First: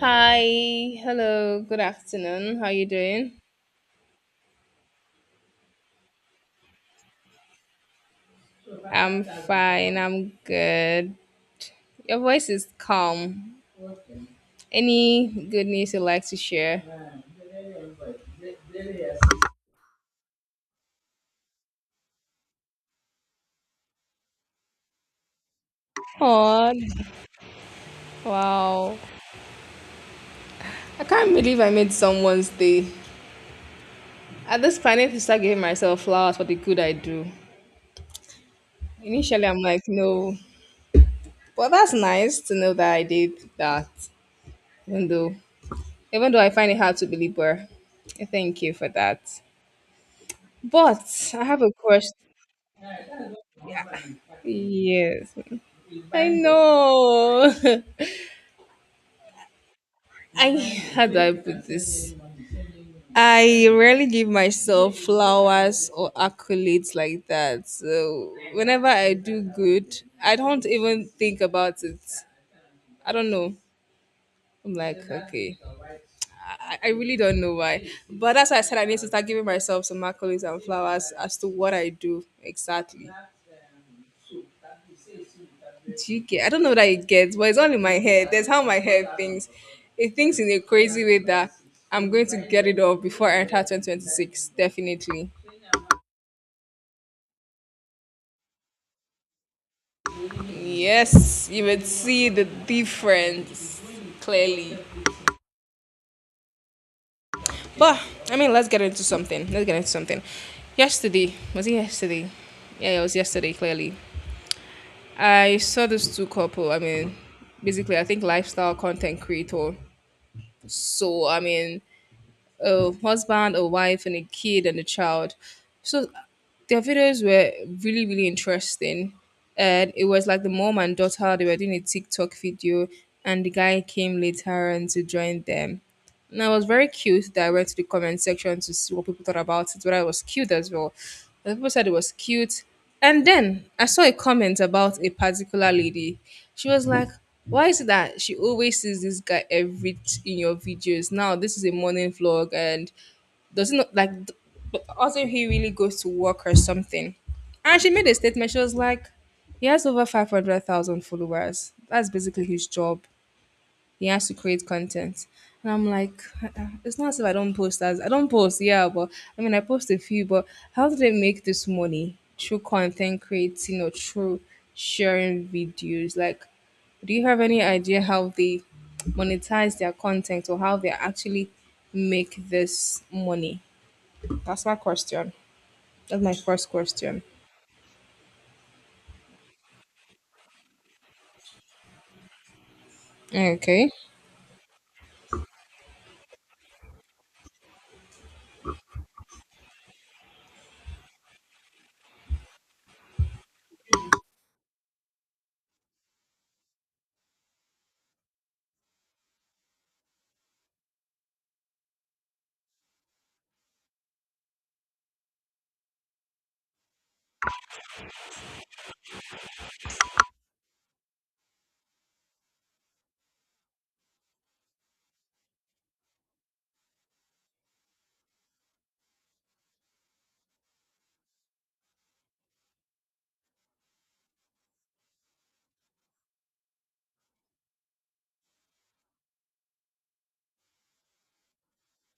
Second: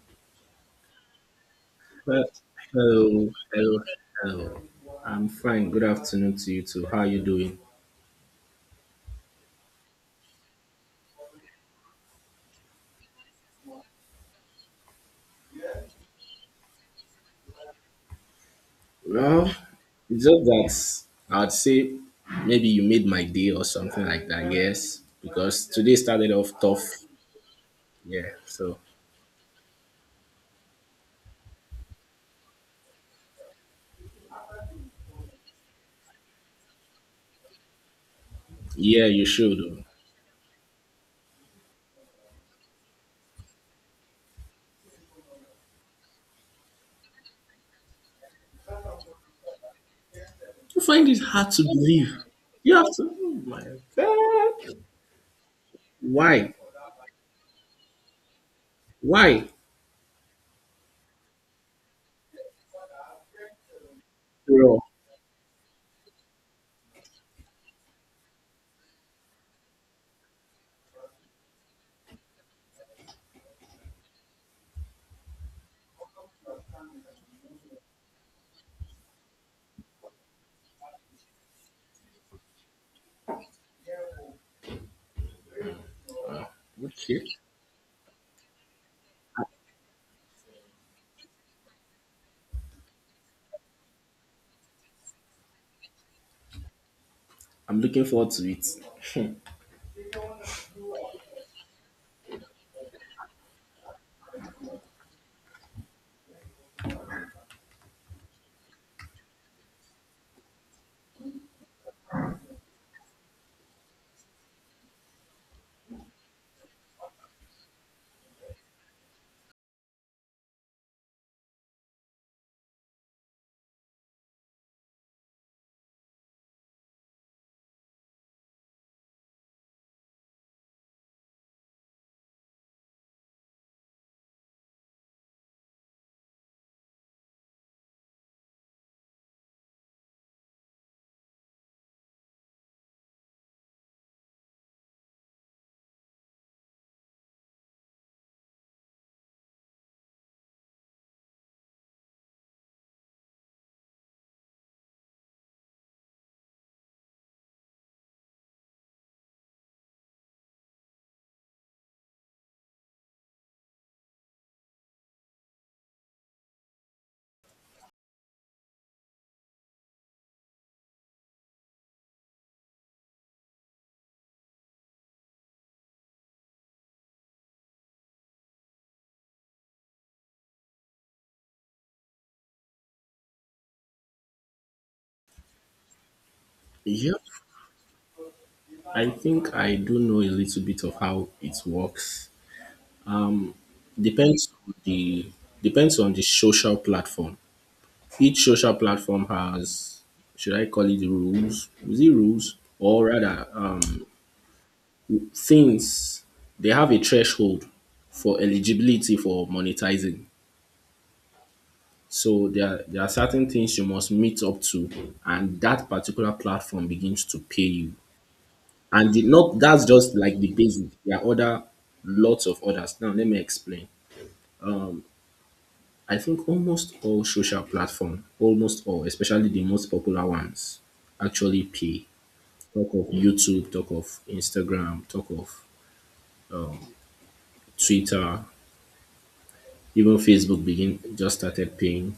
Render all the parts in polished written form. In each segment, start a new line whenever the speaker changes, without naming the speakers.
Hi, hello, good
Well,
afternoon. How you
hello,
doing?
hello, hello. I'm fine. Good afternoon to you too. How are you doing?
I'm fine, I'm good. Your voice is calm. Any good news you'd like to share?
Well, it's just that I'd say maybe you made my day or something like that. Yes, because today started off
Oh,
tough. Yeah, so
wow. I can't believe I made someone's day. At this point, I need to start giving myself flowers for the good I do.
yeah, you
Initially,
should.
I'm like, no. But that's nice to know that I did that, even though, even though I find it hard to believe, but thank you for that.
You
But
find it
I
hard to
have a
believe.
question.
You have to. Oh my God.
Yes. I
Why?
know.
Why?
I how do I put this? I rarely give
Bro.
myself flowers or accolades like that. So whenever I do good, I don't even think about it. I don't know. I'm like, okay. I really don't know why. But that's why I said I need to start giving myself some accolades and flowers as to what I do exactly. GK. I don't know what I
Okay.
get, but it's all in my head. That's how my head thinks. It thinks in a crazy way that I'm going to get it off before I enter 2026. Definitely.
I'm looking forward to it.
Yes, you would see the difference clearly. But I mean, Let's get into something. Yesterday, was it yesterday? Yeah, it was yesterday. Clearly, I saw this two couple. I mean, basically, I think lifestyle content creator. So I mean, a husband, a wife, and a kid and a child. So their videos were really, really interesting. And it was like the mom and daughter, they were doing a TikTok video, and the guy came later and to join them. And I was very cute that I went to the comment section to see what people thought about it, but I was cute as well. And people said it was cute. And then I saw a comment about a particular lady. She was like, why is it that she always sees this guy every in your videos? Now this is a morning vlog and does it not like but also he really goes to work or something. And she made a statement, she was like, he has over 500,000 followers. That's basically his job he has to create content. And I'm like, it's not as if I don't post as I don't post, yeah, but I mean I post a few, but how do they make this money? Through content creating or through sharing videos. Like, do you have any idea how they monetize their content or how they actually make this money? That's my question. That's my first
Yep.
question.
I think I do know a little bit of how it works.
Okay.
Depends on the social platform. Each social platform has, should I call it rules? Is it rules or rather things? They have a threshold for eligibility for monetizing. So there are certain things you must meet up to, and that particular platform begins to pay you. And the, not that's just like the basic. There are other lots of others. Now let me explain. I think almost all social platform, almost all, especially the most popular ones, actually pay. Talk of YouTube, talk of Instagram, talk of Twitter, even Facebook begin just started paying.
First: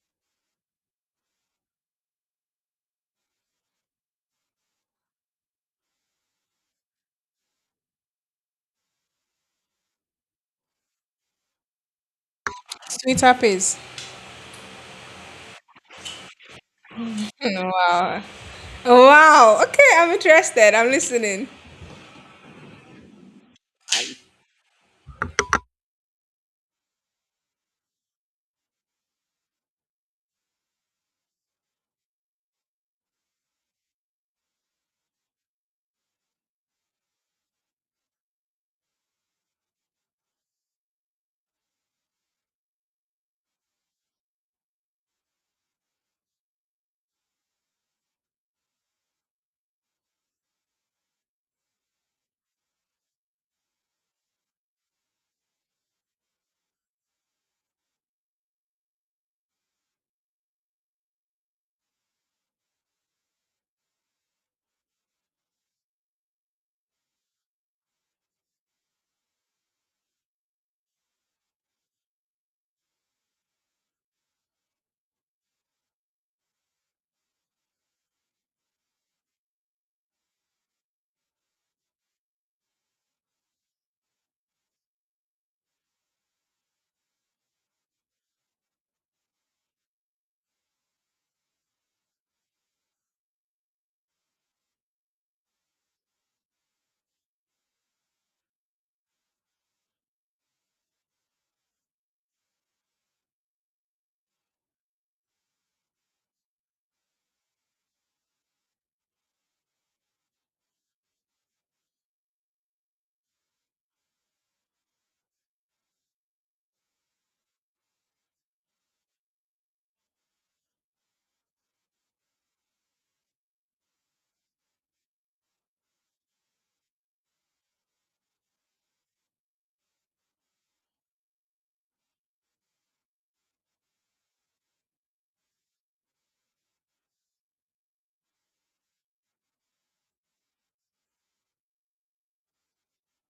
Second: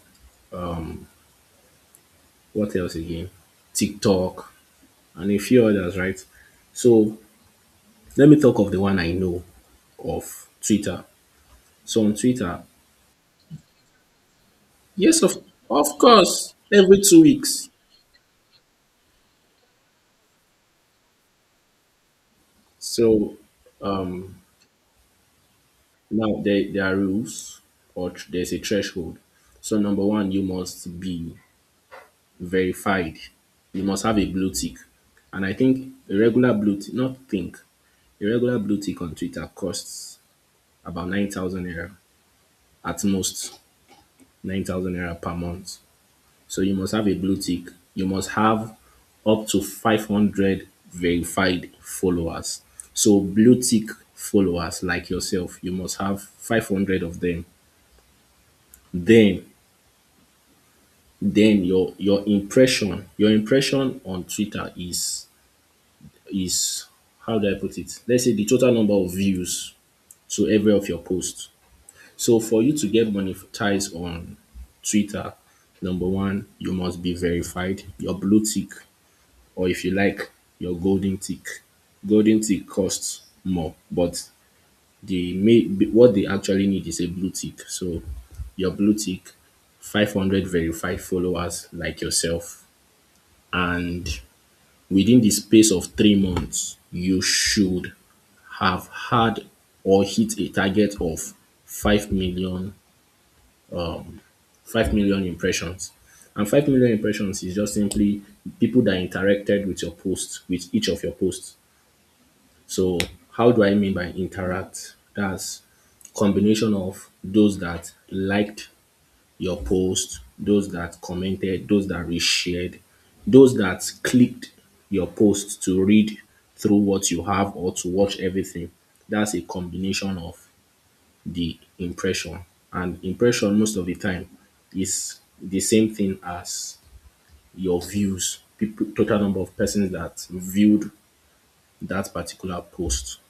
What else again? TikTok and a few others, right? So let me talk of the one I know of, Twitter. So on Twitter,
Twitter pays.
yes, of course, every 2 weeks.
Wow. Wow. Okay, I'm interested. I'm listening.
So um, now, there are rules or there's a threshold. So, number one, you must be verified. You must have a blue tick. And I think a regular blue tick, not think, a regular blue tick on Twitter costs about 9,000 naira, at most 9,000 naira per month. So, you must have a blue tick. You must have up to 500 verified followers. So, blue tick followers like yourself, you must have 500 of them. Then then your impression, your impression on Twitter is, is how do I put it? Let's say the total number of views to every of your posts. So for you to get monetized on Twitter, number one, you must be verified. Your blue tick, or if you like, your golden tick. Golden tick costs more, but what they actually need is a blue tick. So your blue tick, 500 verified followers like yourself, and within the space of 3 months, you should have had or hit a target of 5 million, 5 million impressions. And 5 million impressions is just simply people that interacted with your post, with each of your posts. So how do I mean by interact? That's combination of those that liked your post, those that commented, those that reshared, those that clicked your post to read through what you have or to watch everything. That's a combination of the impression. And impression, most of the time, is the same thing as your views, people, total number of persons that viewed that particular post.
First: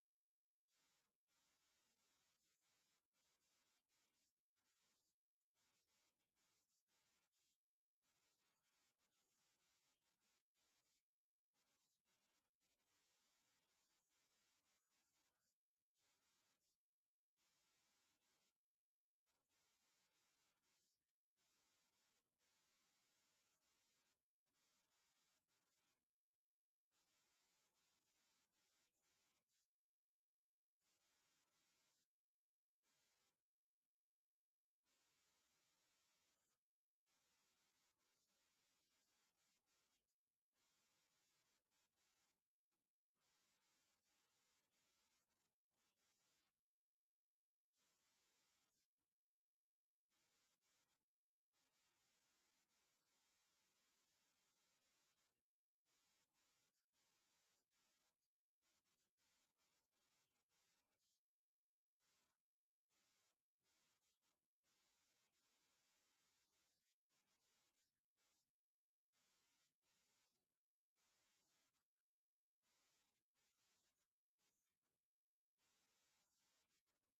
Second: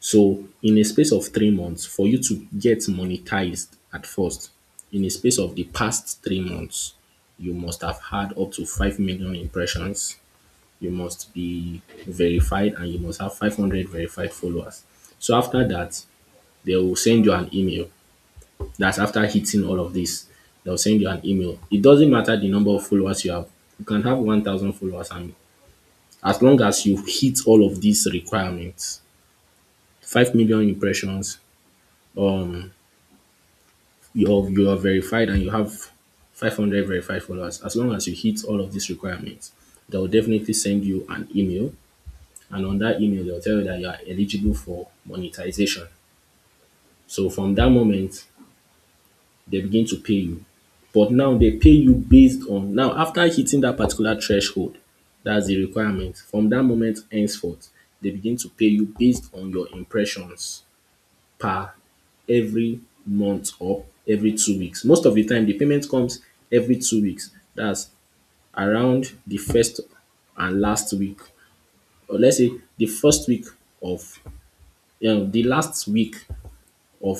So in a space of 3 months, for you to get monetized at first, in a space of the past 3 months, you must have had up to 5 million impressions. You must be verified and you must have 500 verified followers. So after that, they will send you an email. That's after hitting all of this. They'll send you an email. It doesn't matter the number of followers you have. You can have 1,000 followers, and as long as you hit all of these requirements, 5 million impressions, um, you are verified and you have 500 verified followers, as long as you hit all of these requirements, they'll definitely send you an email. And on that email they'll tell you that you are eligible for monetization. So from that moment they begin to pay you, but now they pay you based on, now after hitting that particular threshold, that's the requirement, from that moment henceforth they begin to pay you based on your impressions per every month or every 2 weeks. Most of the time the payment comes every 2 weeks. That's around the first and last week, or let's say the first week of the last week of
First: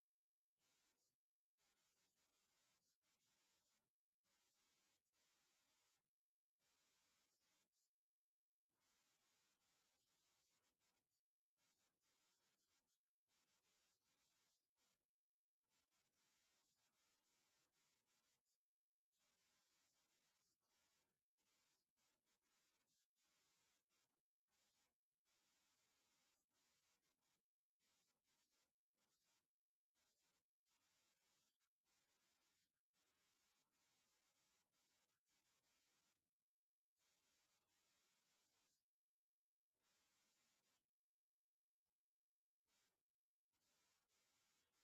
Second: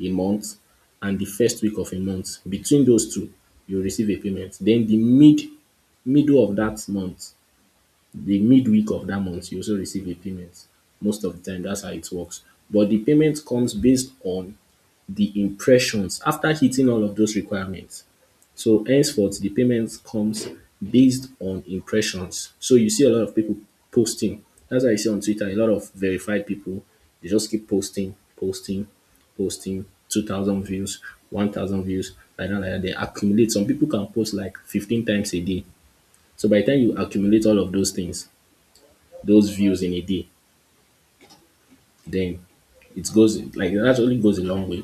a month and the first week of a month. Between those two you receive a payment. Then the middle of that month, the midweek of that month you also receive a payment. Most of the time that's how it works. But the payment comes based on the impressions after hitting all of those requirements. So henceforth, the payment comes based on impressions. So you see a lot of people posting. That's why I see on Twitter a lot of verified people. They just keep posting, posting, posting. 2,000 views, 1,000 views. Like that, like that. They accumulate. Some people can post like 15 times a day. So by the time you accumulate all of those things, those views in a day, then it goes, like, it actually goes a long way.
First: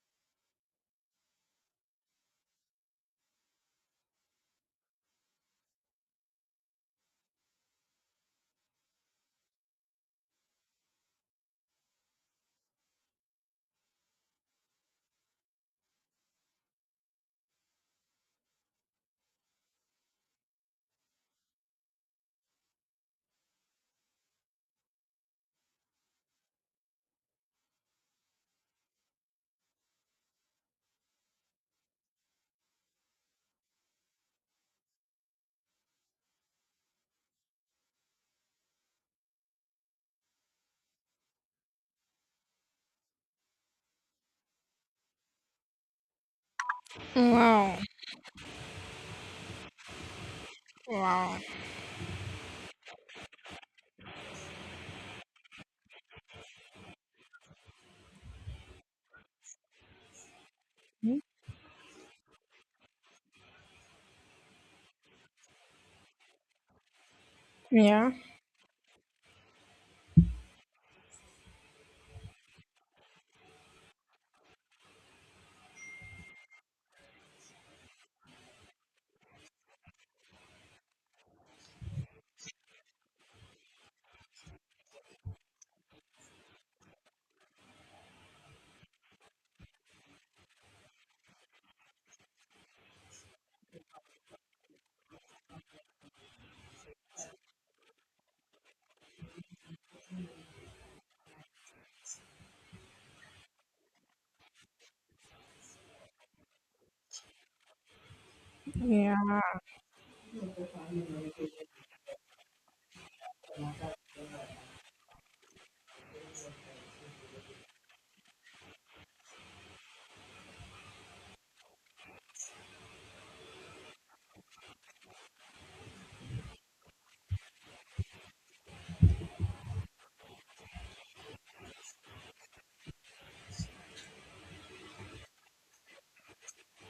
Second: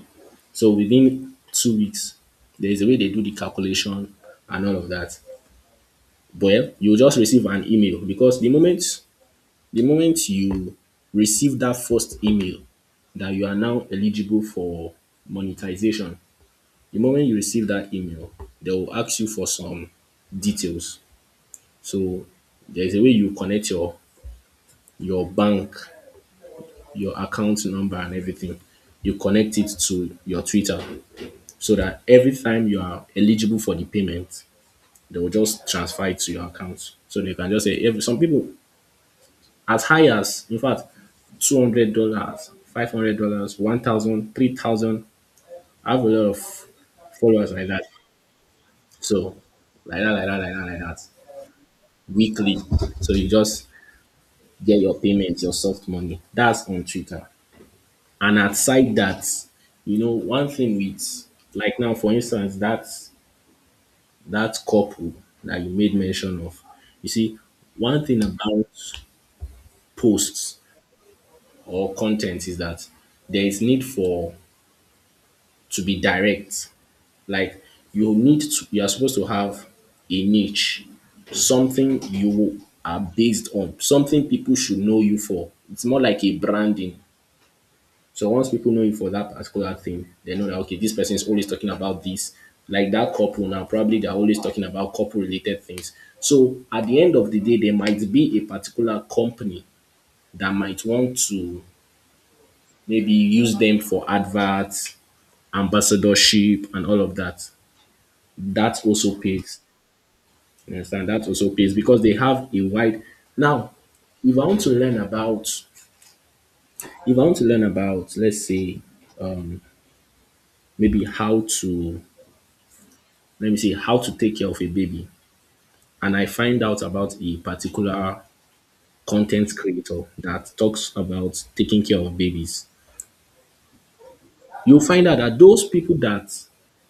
So within 2 weeks, there is a way they do the calculation and all of that. Well, you just receive an email because the moment you receive that first email that you are now eligible for monetization, the moment you receive that email, they will ask you for some details. So there is a way you connect your bank, your account number and everything. You connect it to your Twitter, so that every time you are eligible for the payment, they will just transfer it to your account. So they can just say if some people, as high as, in fact, $200, $500, 1,000, 3,000. I have a lot of followers like
Wow.
that. So like that, like that, like that, like that.
Wow.
Weekly. So you just get your payment, your soft money. That's on Twitter. And outside that, you know, one thing with, like, now, for instance, that couple that you made mention of. You see, one
Yeah.
thing about posts or content is that there is need for to be direct. Like, you are supposed to have a niche, something you are based on, something people should know you for. It's more like a branding. So once people know you for that particular thing, they know that okay, this person is always talking about this. Like that couple now, probably they're always talking about couple related things. So at the end of the day, there might be a particular company that might want to maybe use them for adverts, ambassadorship, and all of that. That also
Yeah.
pays. You understand? That also pays because they have a wide now, if I want to learn about, if I want to learn about let's say maybe how to, let me see, how to take care of a baby, and I find out about a particular content creator that talks about taking care of babies, you'll find out that those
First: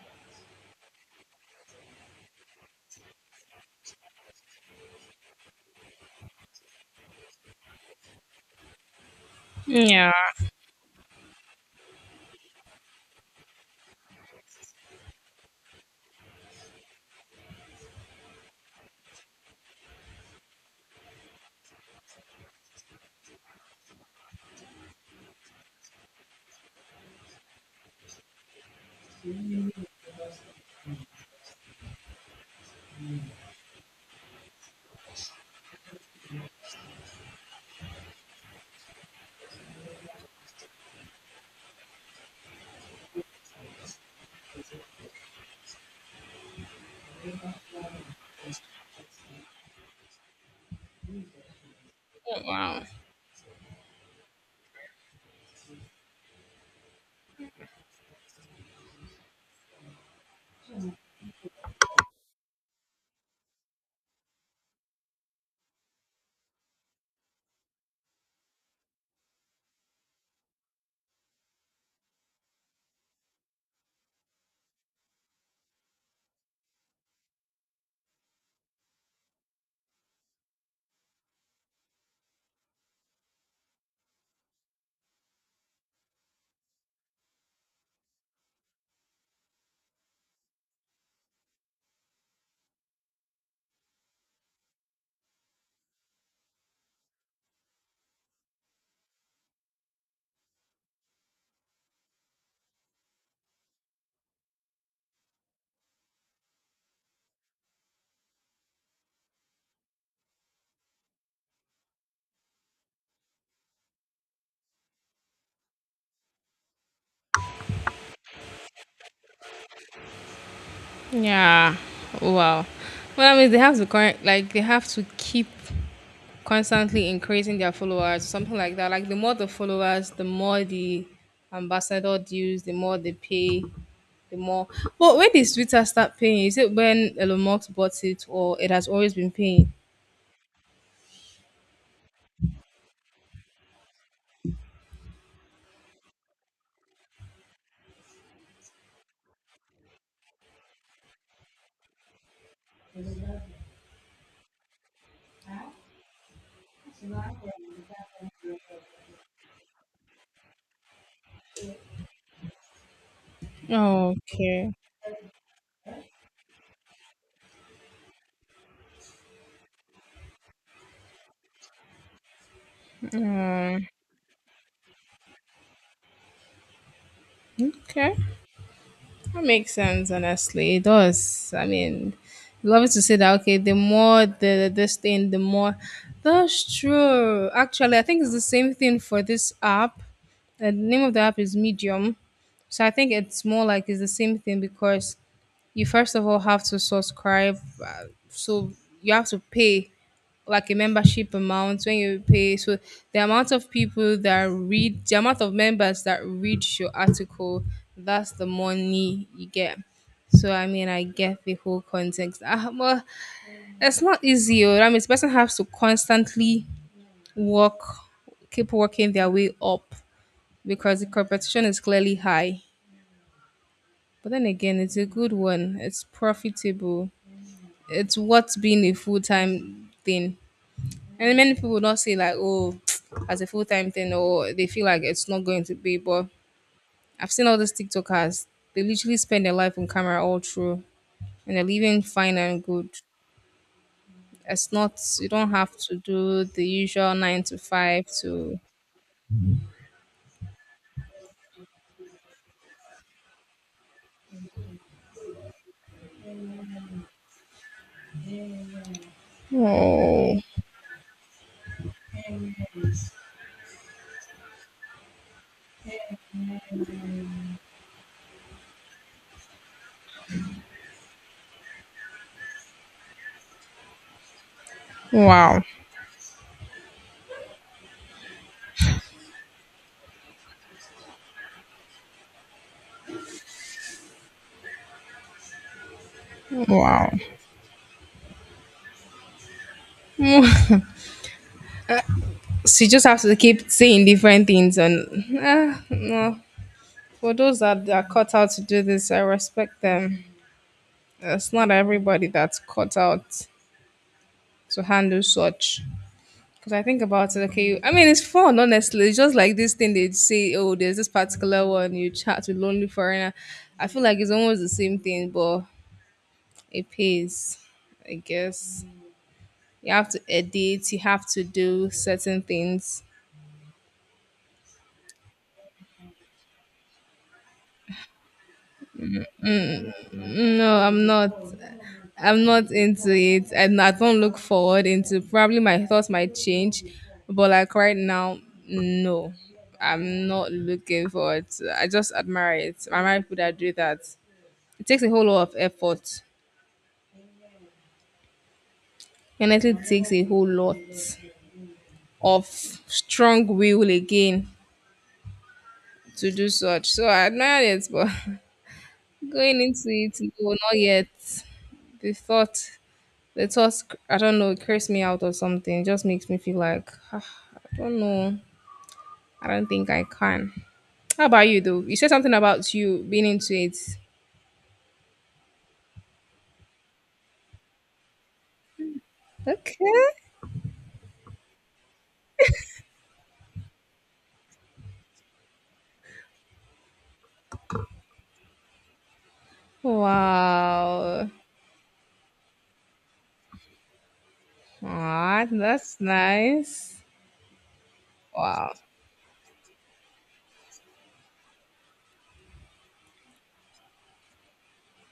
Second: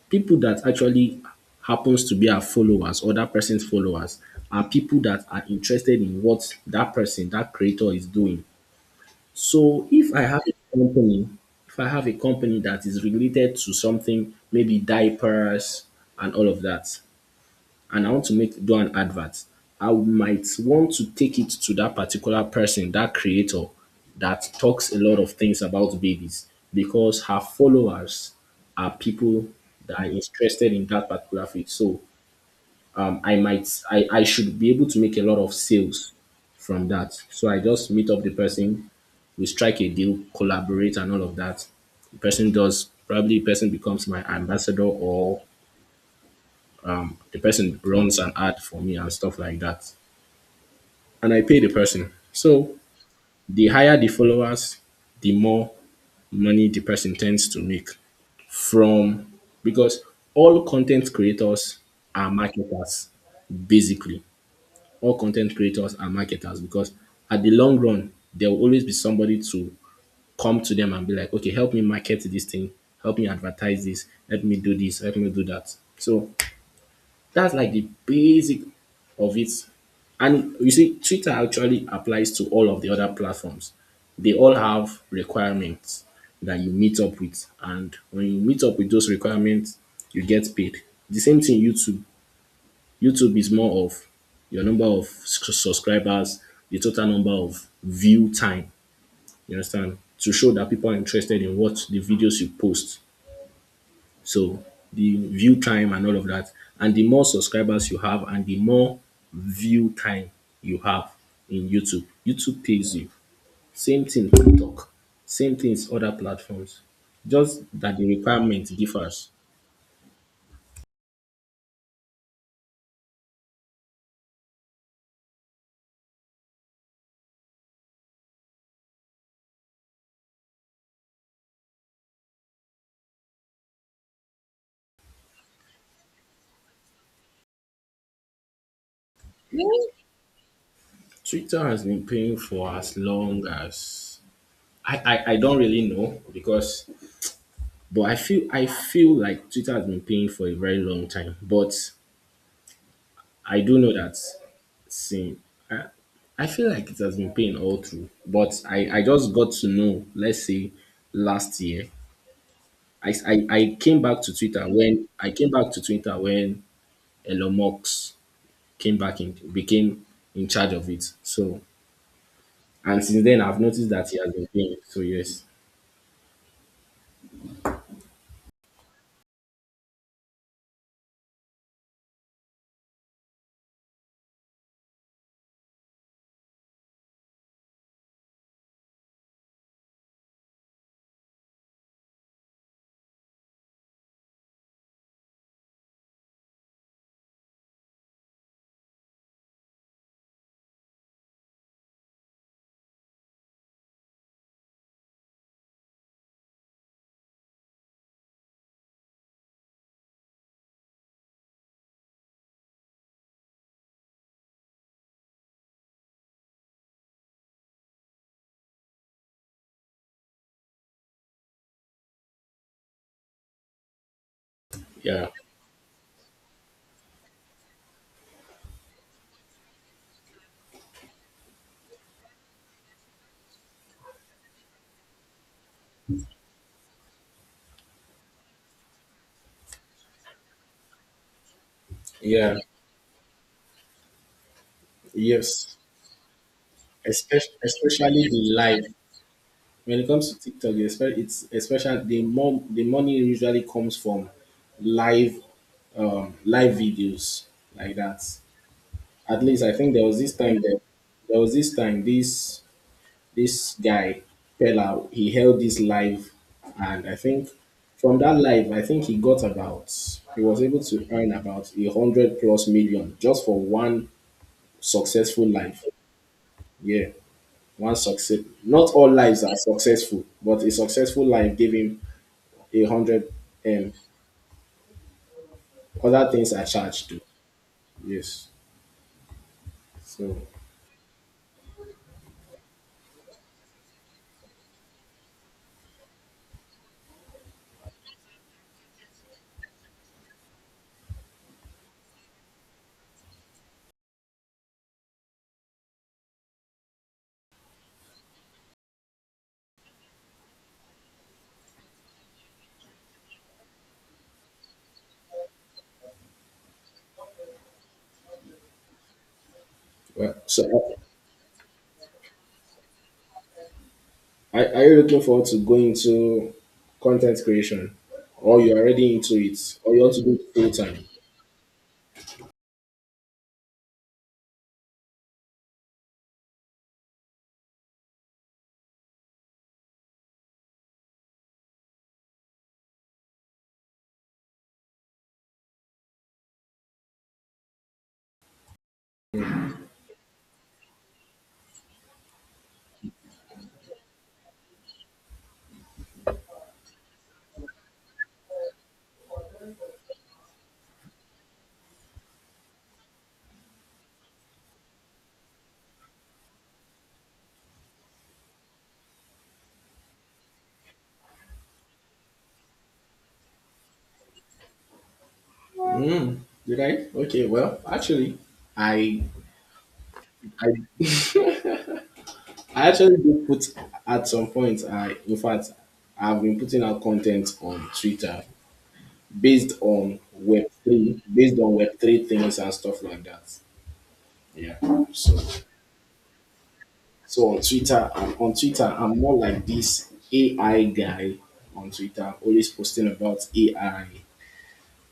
people that actually happens to be our followers or that person's followers are people that are interested in what that person, that creator is doing. So
Yeah.
if I have a company, if I have a company that is related to something, maybe diapers and all of that, and I want to make do an advert, I might want to take it to that particular person, that creator that talks a lot of things about babies because her followers are people that are interested in that particular field. So I should be able to make a lot of sales from that. So I just meet up the person, we strike a deal, collaborate and all of that. The person does probably the person becomes my ambassador or the person runs an ad for me and stuff like that. And I pay the person. So
Wow.
the higher the followers, the more money the person tends to make from, because all content creators are marketers, basically. All content creators are marketers because at the long run there will always be somebody to come to them and be like, okay, help me market this thing, help me advertise this, help me do this, help me do that. So that's like the basic of it. And you see, Twitter actually applies to all of the other platforms. They all have requirements that you meet up with. And when you meet up with those requirements, you get paid. The same thing YouTube. YouTube is more of your number of subscribers, the total number of view time. You understand? To show that people are interested in what the videos you post. So the view time and all of that. And the more subscribers you have and the more view time you have in YouTube, YouTube pays you. Same thing TikTok, same things other platforms. Just that the requirement differs.
Yeah. Wow. Well, I mean, they have to current like they have to keep constantly increasing their followers, something like that. Like the more the followers, the more the ambassador dues, the more they pay, the more. But when did Twitter start paying? Is it when Elon Musk bought it, or it has always been paying?
Twitter has been paying for as long as, I don't really know because, but I feel, like Twitter has been paying for a very long time. But I do know that, same. I, I feel like it has been pain all through, but I just got to know, let's say, last year.
Okay.
I came back to Twitter when Elon Musk came back in became in charge of it. So, and since then I've noticed that he has been paying. So yes.
Okay. That makes sense, honestly. It does. I mean, love it to say that, okay, the more the this thing, the more. That's true. Actually, I think it's the same thing for this app. The name of the app is Medium. So I think it's more like it's the same thing because you first of all have to subscribe. So you have to pay like a membership amount when you pay. So the amount of people that read, the amount of members that read your article, that's the money you get. So I mean, I get the whole context. Ah, well, it's not easy. Oh. I mean, the person has to constantly work, keep working their way up because the competition is clearly high. But then again, it's a
Yeah.
good one. It's profitable. It's what's being a full time thing. And many people would not say like, oh, as a full time thing, or they feel like it's not going to be. But I've seen all these TikTokers; they literally spend their life on camera all through, and they're living fine
Yeah,
and good. It's not you don't
yes.
have to do the usual nine
Especially,
to five
especially the
to.
live. When it comes to TikTok, it's especially the more the money usually comes from live live videos like that. At least I think
Oh
there was this time this guy, Pella, he held this live, and I think from that live, I think he got about he was able to earn about a hundred plus million just for one successful
wow,
live. Yeah, one success. Not all lives are successful, but a successful life gave him a hundred, um other things are charged
wow!
to. Yes. So,
So you just have to keep saying different things, and ah, no. For those that are cut out to do this, I respect them. It's not everybody that's cut out to handle such. Because I think about it, okay. I mean, it's fun, honestly. It's just like this thing they say, oh, there's this particular one you chat with lonely foreigner. I feel like it's almost the same thing, but it pays, I guess. You have to
well, so
edit, you have to do certain things.
are you looking forward to going into content creation, or you're already into it, or you want to do it full
No,
time?
I'm not. I'm not into it, and I don't look forward into. Probably my thoughts might change, but like right now, no. I'm not looking forward. To, I just admire it. I admire people that do that. It takes a whole lot of effort. Honestly, it takes a whole lot of strong will again to do such. So I admire it, but going into it, no, not yet. The thought, the thought, I don't know, it creeps me out or something. It just makes me feel like, "Ah, I don't know. I don't think I can. How about you, though? You said something about you being into it.
Mm, did I? Okay, well, actually, I
Okay.
I I actually do put. At some point, I in fact I've been putting out content on Twitter based on web three,
Wow.
things and stuff like that. Yeah. So
Ah, that's nice.
So on Twitter, I'm on
Wow.
Twitter, I'm more like this AI guy on Twitter, always posting about AI.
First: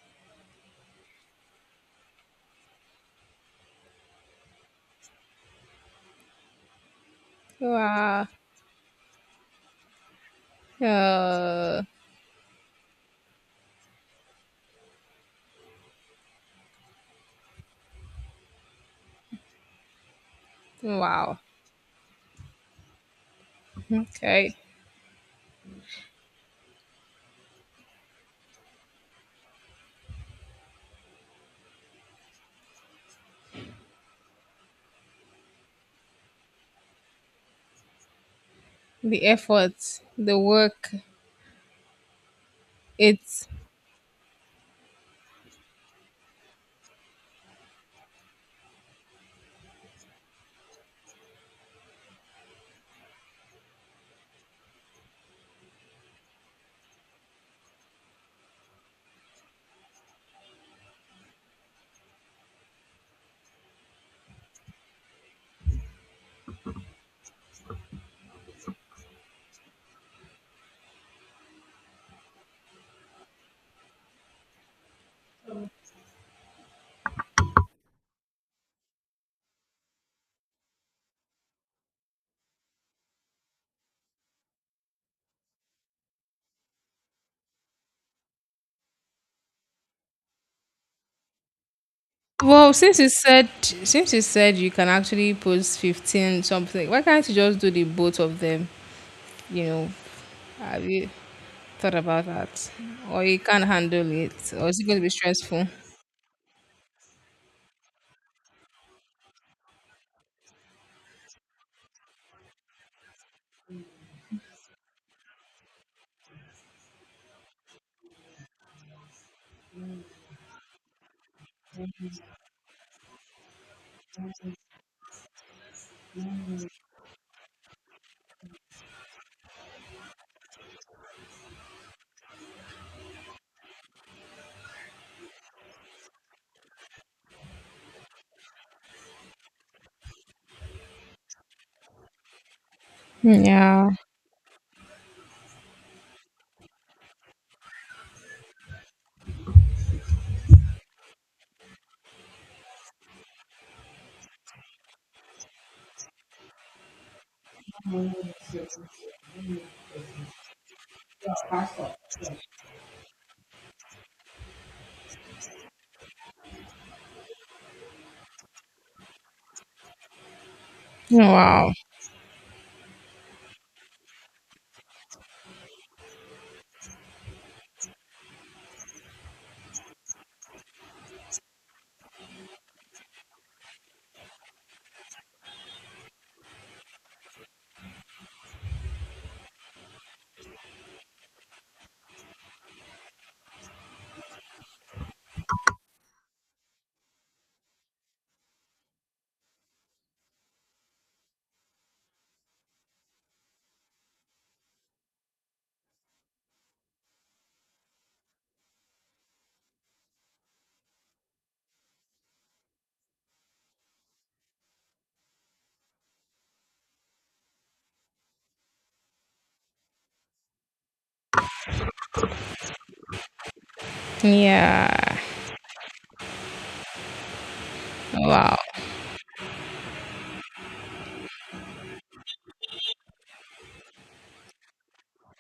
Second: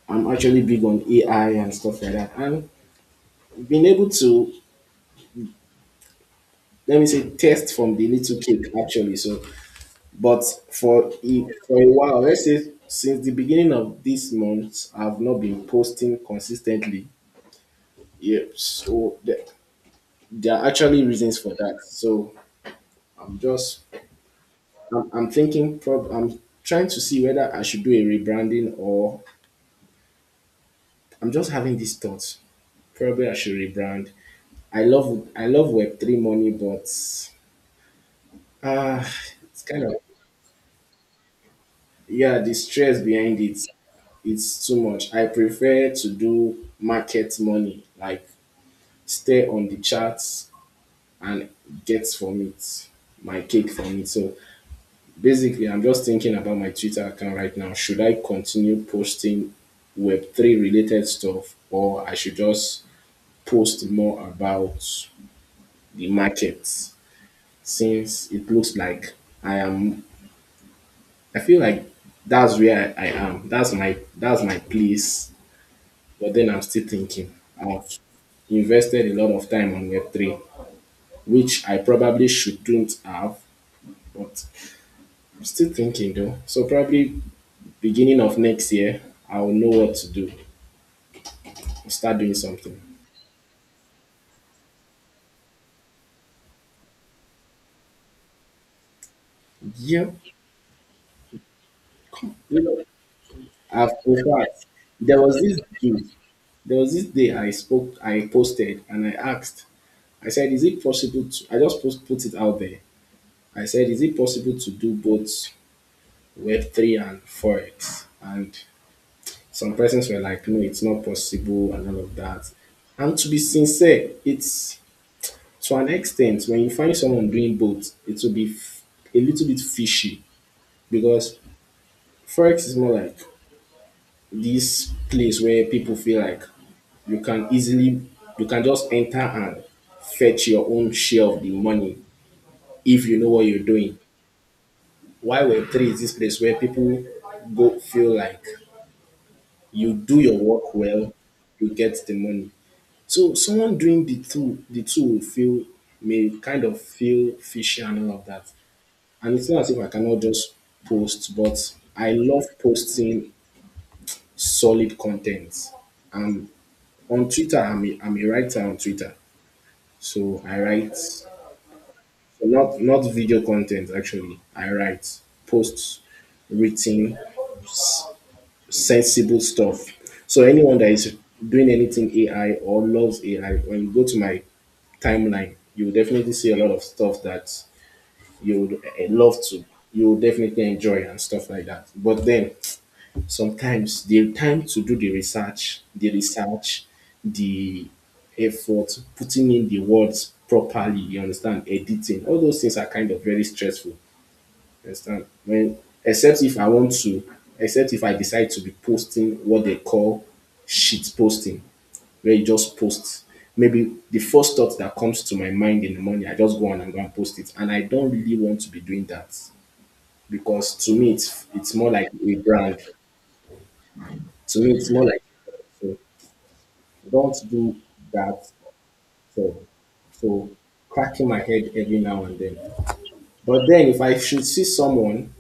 I'm actually big on AI and stuff like that. And being able to, let me say, test from the
Wow.
little cake, actually. So, but for
Uh,
a while, let's say, since the beginning of this month, I've not been posting consistently. Yeah. So there are actually reasons
wow.
for that. So I'm just
Okay.
I'm thinking. I'm trying to see whether I should do a rebranding, or I'm just having these thoughts. Probably I should rebrand. I love Web three money, but, ah,
The
it's kind of,
effort, the work.
yeah, the stress behind
It's
it. It's too much. I prefer to do market money, like stay on the charts and get from it, my cake from it. So, basically, I'm just thinking about my Twitter account right now. Should I continue posting Web3 related stuff, or I should just post more about the markets? Since it looks like I am I feel like that's where I am. That's my place. But then I'm still thinking. I've invested a lot of time on Web3, which I probably shouldn't have, but I'm still thinking, though. So probably beginning of next year, I will know what to do. Start doing
well.
something.
Since you said you can actually post 15 something, why can't you just do the both of them? You know,
Yeah,
have you thought about
you
that?
know,
Or you can't
I've,
handle
in
it?
fact,
Or is it going to be
there was this
stressful?
dude, there was this day I spoke, I posted, and I asked, I said, is it possible to? I just put it out there. I said, is it possible to do both Web three and forex? And some persons were like, no, it's not possible, and all of that. And to be sincere, it's to an extent, when you find someone doing both, it will be a little bit fishy, because forex is more like this place where people feel like you can easily you can just enter and fetch your own share of the money if you know what you're
Yeah.
doing. Why Web3 is this place where people go feel like you do your work well, you get the money. So someone doing the two will feel may kind of feel fishy and all of that. And it's not as if I cannot just post, but I love posting solid content. And on Twitter, I'm a writer on Twitter, so I write,
Wow.
not video content, actually. I write posts, written, s- sensible stuff. So anyone that is doing anything AI or loves AI, when you go to my timeline, you will definitely see a lot of stuff that you would, love to, you will definitely enjoy, and stuff like that. But then, sometimes the time to do the research, the effort, putting in the words properly, you understand, editing, all those things are kind of very stressful. You understand? When except if I want to, except if I decide to be posting what they call "shit posting," where you just post. Maybe the first thought that comes to my mind in the morning, I just go and post it. And I don't really want to be doing that because, to me, it's more like a brand. So it's more
Yeah.
like, so don't do that
Wow.
thing. So, cracking my head every now and then. But then if I should see someone,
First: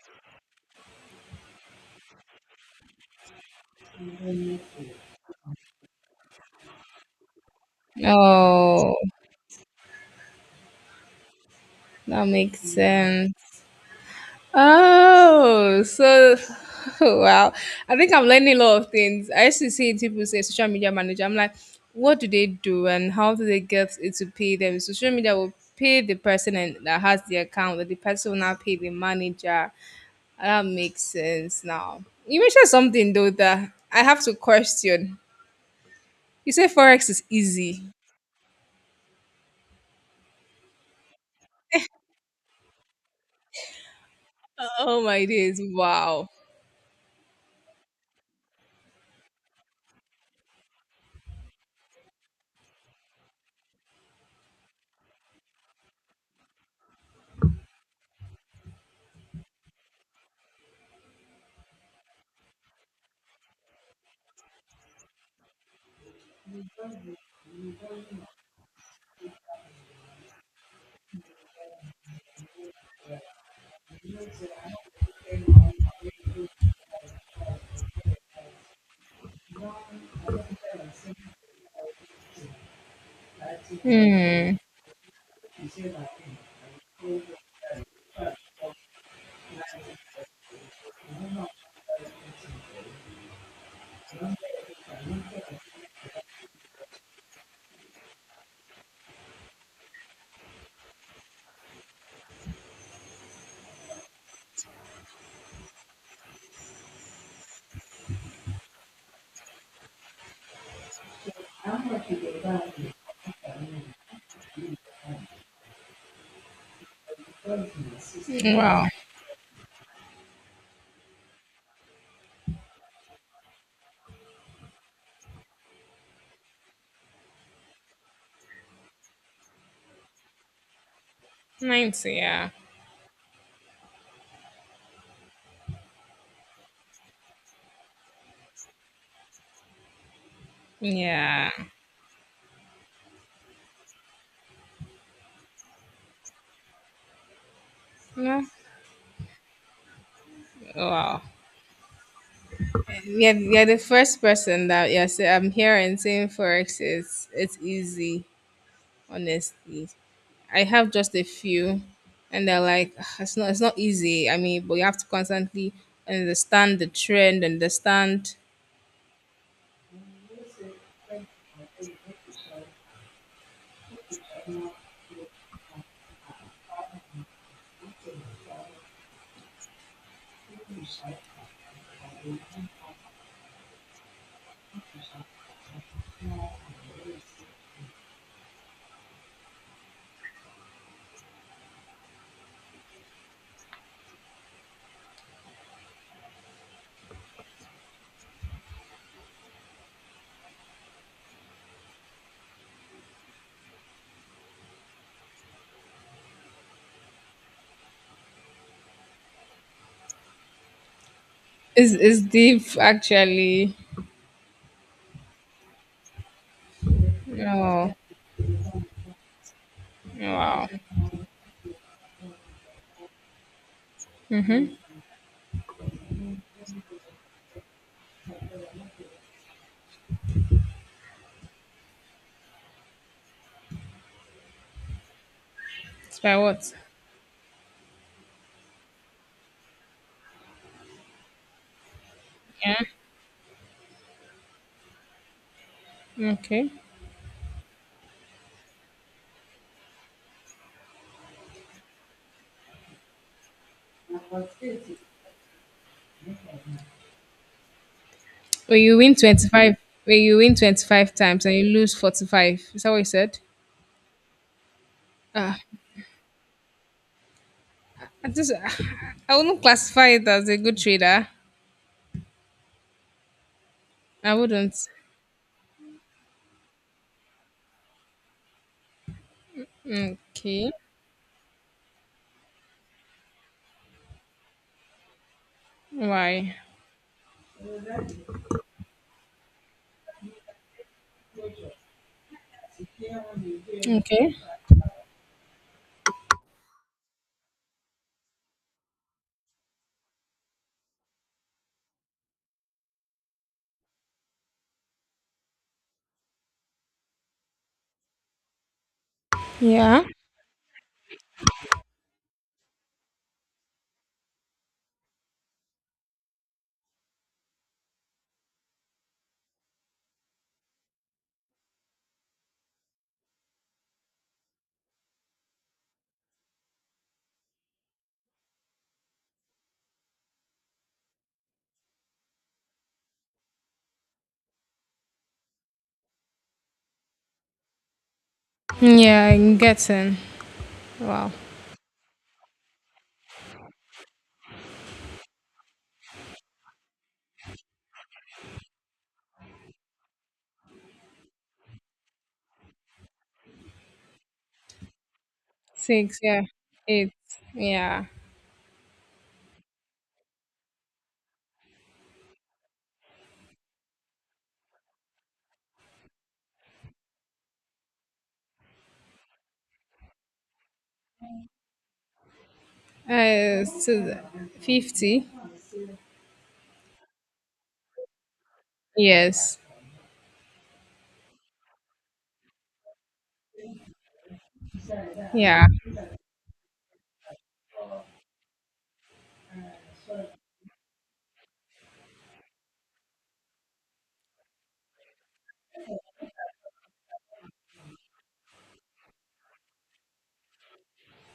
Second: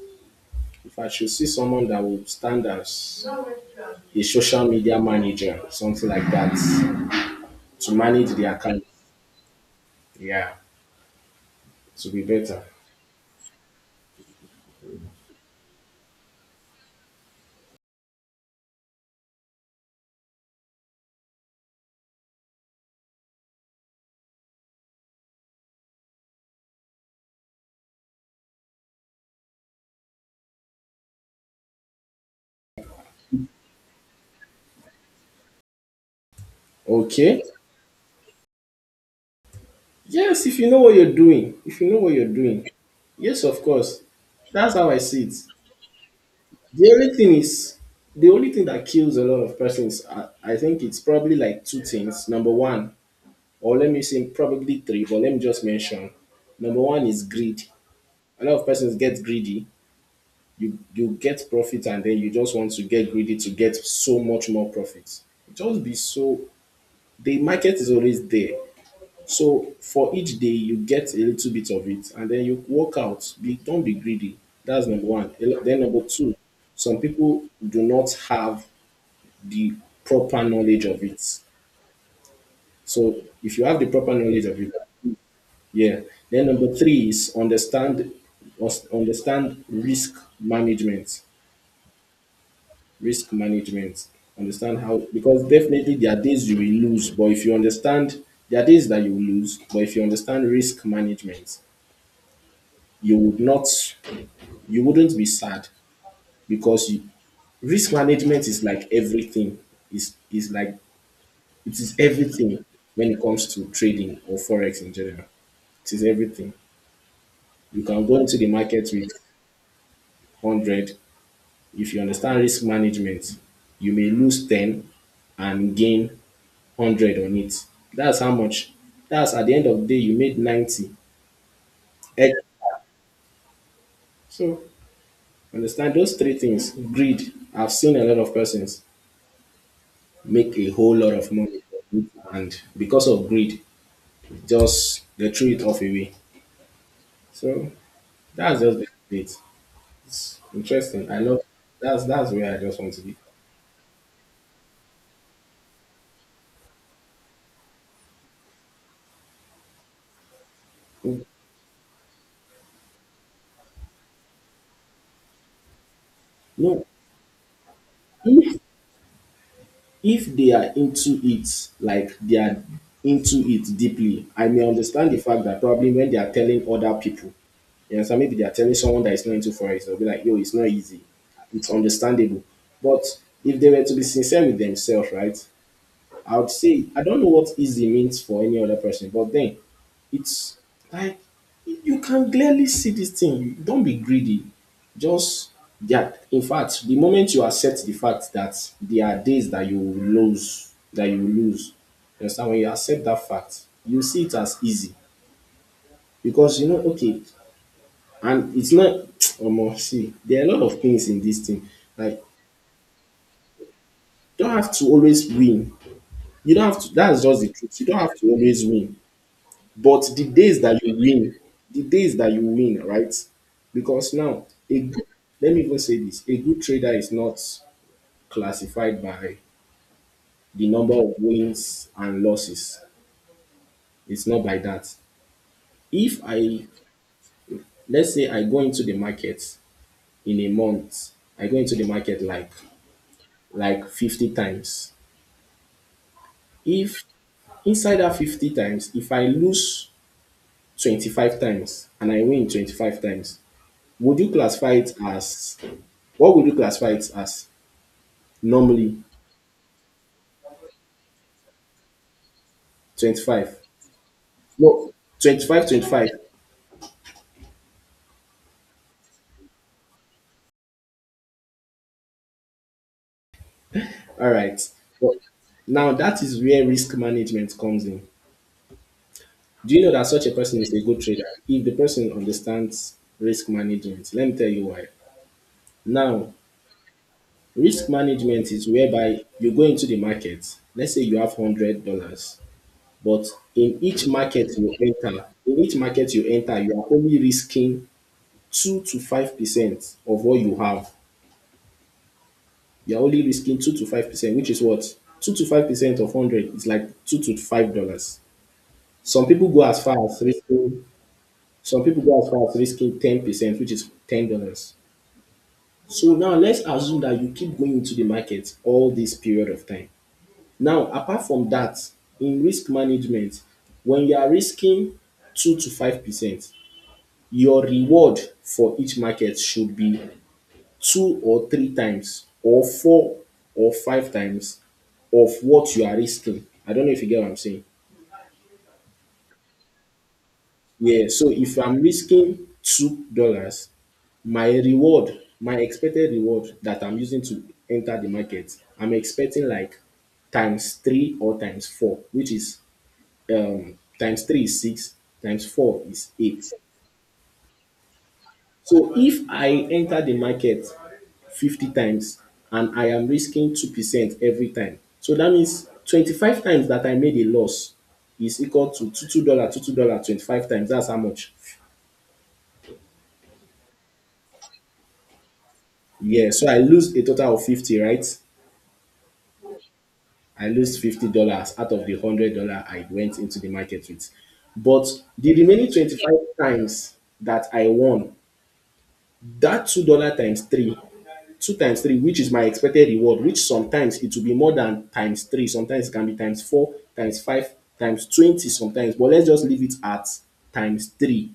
if I should see someone that will stand as a social media manager, something like that, to manage the account,
Oh,
yeah, to be
that makes
better.
sense. Oh, so wow. I think I'm learning a lot of things. I used to see people say social media manager. I'm like, what do they do and how do they get it to pay them? Social media will pay the person and that has the account, but the person will not pay the manager. That makes sense now. You mentioned something though that I have to question. You say forex is
Okay.
easy.
Yes, if you know what you're doing, if you know what you're doing, yes, of course. That's how I
Oh
see
my
it.
days! Wow.
The only thing is, the only thing that kills a lot of persons, I think it's probably like two things. Number one, or let me say probably three, but let me just mention. Number one is greed. A lot of persons get greedy. You get profit, and then you just want to get greedy to get so much more profit. Just be, so the market is always there. So for each day you get a little bit of it, and then you walk out. Don't be greedy. That's number one. Then number two, some people do not have the proper knowledge of it. So if you have the proper knowledge
Hmm.
of it, yeah. Then number three is understand, understand risk management. Risk management. Understand how, because definitely there are days you will lose, but if you understand, there are days that you will lose, but if you understand risk management, you would not you wouldn't be sad, because you, risk management is like everything. Is like it is everything when it comes to trading or forex in general. It is everything. You can go into the
Wow.
market with 100. If you understand risk management, you may lose 10 and gain 100 on it. That's how much. That's, at the end of the day, you made 90.
90.
Eh,
Yeah.
So, understand those three things: greed. I've seen a lot of persons make a whole lot of
Yeah.
money, and because of greed, just they threw it off away. So,
Yeah.
that's just it. It's interesting. I
Wow.
love that's where I just want to be.
Yeah, you're the first person that yeah, say I'm hearing saying forex is it's easy, honestly. I have just a few and they're like, "Ah, it's not easy. I mean, but you have to constantly understand
No,
the trend, understand
If if they are into it, like they are into it deeply, I may understand the fact that probably when they are telling other people, you understand, maybe they are telling someone that is not into forex, they'll be like, yo, it's not easy. It's understandable. But if they were to be sincere with themselves, right? I would say I don't know what easy means for any other person, but then it's like you can clearly see this thing. Don't be greedy. Just that. In fact, the moment you accept the fact that there are days that you will lose, you understand? When you accept that fact, you see it as easy, because you know, okay, and it's not. Omo, see, there are a lot of things in this thing.
it's
Like,
deep actually.
you don't have to always win. You don't have to. That's just the truth. You
Oh
don't have to always win. But the days
wow.
that you win, the days that you win, right? Because now,
Mm-hmm.
a good, let me even say this: a good trader is not classified by the number of wins and losses. It's not by that.
It's
If
by
I
what?
let's say I go into the market in a month, I go into the market like
Yeah.
like 50 times.
Okay.
If inside that 50 times, if I lose 25 times and I win 25 times, would you classify it as what would you classify it as,
When you
normally?
win twenty five when you win 25 times and you lose 45. Is that what you said?
25. No, twenty
Ah.
five, 20.
I just I wouldn't classify it as a good trader.
All
I
right.
wouldn't.
But now that is where risk management comes in. Do you know that such a person is
Okay.
a good trader? If the person understands risk management, let me tell you why. Now,
Why?
risk management is whereby you go into the market. Let's say you have $100, but in each
Okay.
market you enter, in each market you enter, you are only risking 2 to 5% of what you have. You're only risking 2 to 5%, which is, what, 2 to 5% of hundred is like $2 to $5. Some people go as far
Yeah.
as risking some people go as far as risking 10%, which is $10. So now let's assume that you keep going into the market all this period of time. Now, apart from that, in risk management, when you are risking 2 to 5%, your reward for each market should be two or three times, or four or five times of what you are risking. I don't know if you get what I'm saying.
Yeah, I'm getting.
Yeah, so
Wow.
if I'm risking $2, my reward, my expected reward that I'm using to enter the market, I'm expecting like times three or times four, which is, times three is six, times four is
Six, yeah.
eight.
Eight. Yeah.
So if I enter the market 50 times and I am risking 2% every time, so that means 25 times that I made a loss is equal to $2, $2 25 times. That's how much.
So 50.
Yeah, so I lose a total of 50, right?
Yes.
I lose $50 out of the $100 I went into the market with. But the
Yeah.
remaining 25 times that I won, that $2 times three, two times three, which is my expected reward, which sometimes it will be more than times three, sometimes it can be times four, times five, times 20, sometimes, but let's just leave it at times three.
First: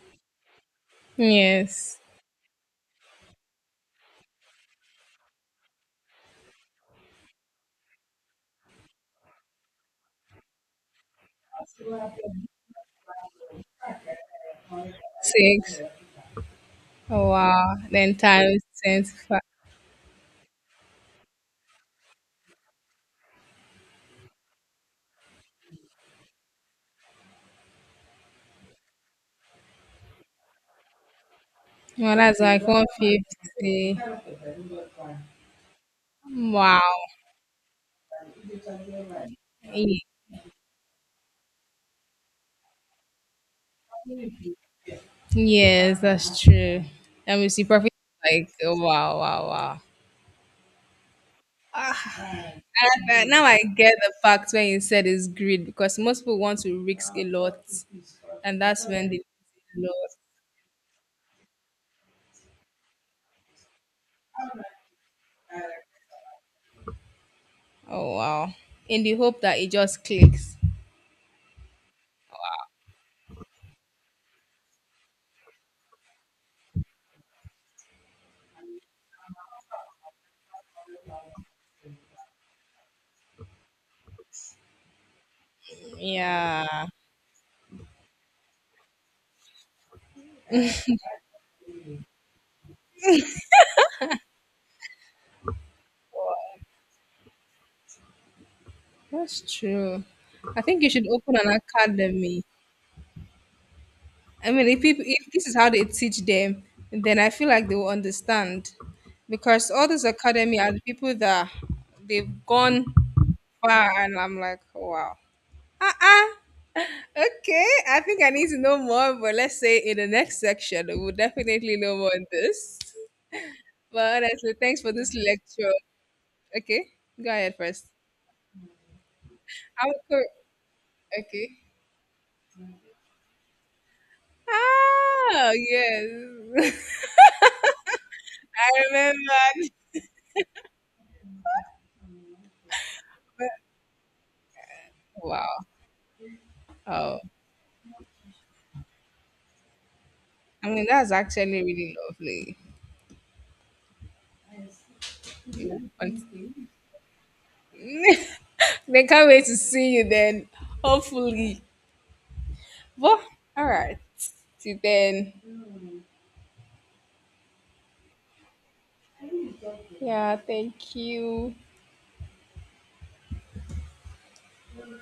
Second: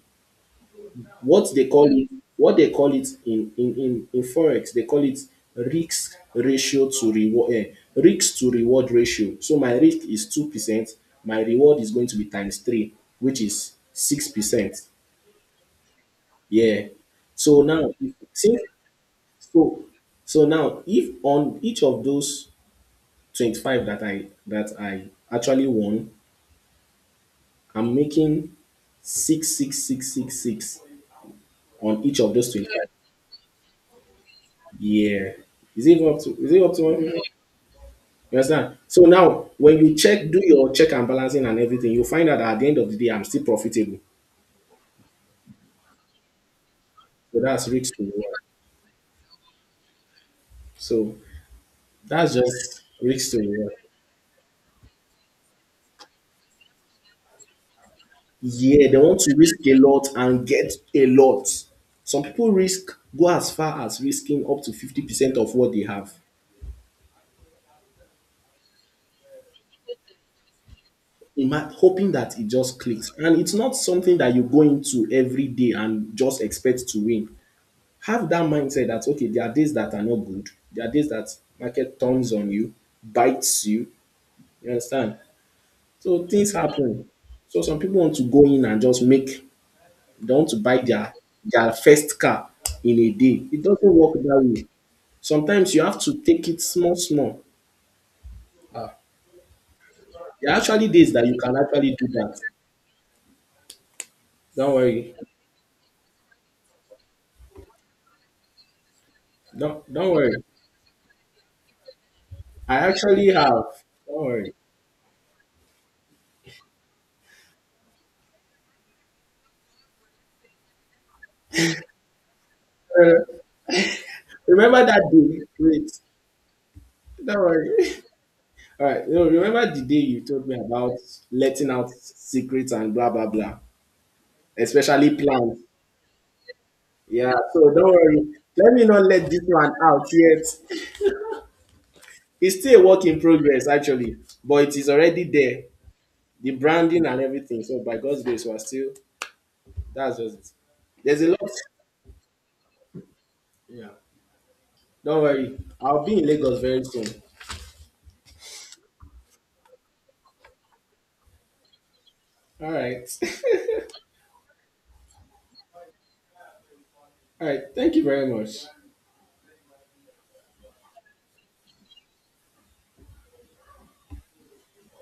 what they call
Yes.
it what they call it in forex, they call it risk ratio to reward, risk to reward ratio. So my risk is 2%, my reward is going to be times three, which is 6%.
Six.
Yeah.
Oh,
So
wow.
now,
Then
since
times 25.
so, so now if on each of those 25 that I actually won, I'm making 66666 on
Well,
each of
that's
those
like one
25.
fifty.
Yeah. Is it up to
Wow.
one? You understand? So now when you
Ye-
check, do your check and balancing and everything, you find out that at the end of the day I'm still profitable.
Yes, that's true.
So
And we see
that's
profit
risk to reward.
like wow, wow, wow.
So
Ah,
that's just
and
risk to
now I
reward.
get the fact when you said it's greed because most people want to risk a lot, and that's
Yeah, they
when they
want to risk
lose
a
a
lot
lot.
and get a lot. Some people risk go as far as risking up to 50% of what they have,
Oh wow! In the hope that it just clicks.
hoping that it just clicks. And it's not something that you go into every day and just expect to win. Have that mindset that, okay, there are days that are not good, there are days that market turns on you, bites you. You understand? So things
Yeah,
happen. So some people want to go in and just make, they want to buy their first car in a day. It doesn't work that way. Sometimes you have to take it small, small.
that's true.
There are
I think
actually
you should
days that you
open
can
an
actually do that.
academy. I mean,
Don't
if people,
worry.
if this is how they teach them, then I feel like they will understand, because all
Don't
this
don't worry.
academy are the people that they've
I
gone
actually have.
far, and
Don't
I'm
worry.
like, oh, wow. Uh-uh. Okay, I think I need to know more, but let's say in the next section, we'll definitely know more on this.
Uh,
But honestly, thanks
remember
for
that
this
day.
lecture.
Wait.
Okay, go
Don't
ahead first.
worry. All right. You know, remember the
I
day
will
you told me
co-
about
okay.
letting out secrets and blah blah blah, especially
Ah,
plans.
yes.
Yeah. So don't worry. Let me
I
not let this
remember.
one out yet. It's still a work in progress, actually, but it is already
Wow.
there. The branding
Oh,
and everything. So by God's grace, we're still that's just it.
I mean, that's
There's a lot.
actually really lovely.
Yeah. Don't worry.
Yeah.
I'll be in Lagos
On-
very soon.
they can't wait to see you then, hopefully.
All right.
Well, all right. See then.
All right. Thank you very much.
Yeah, thank you.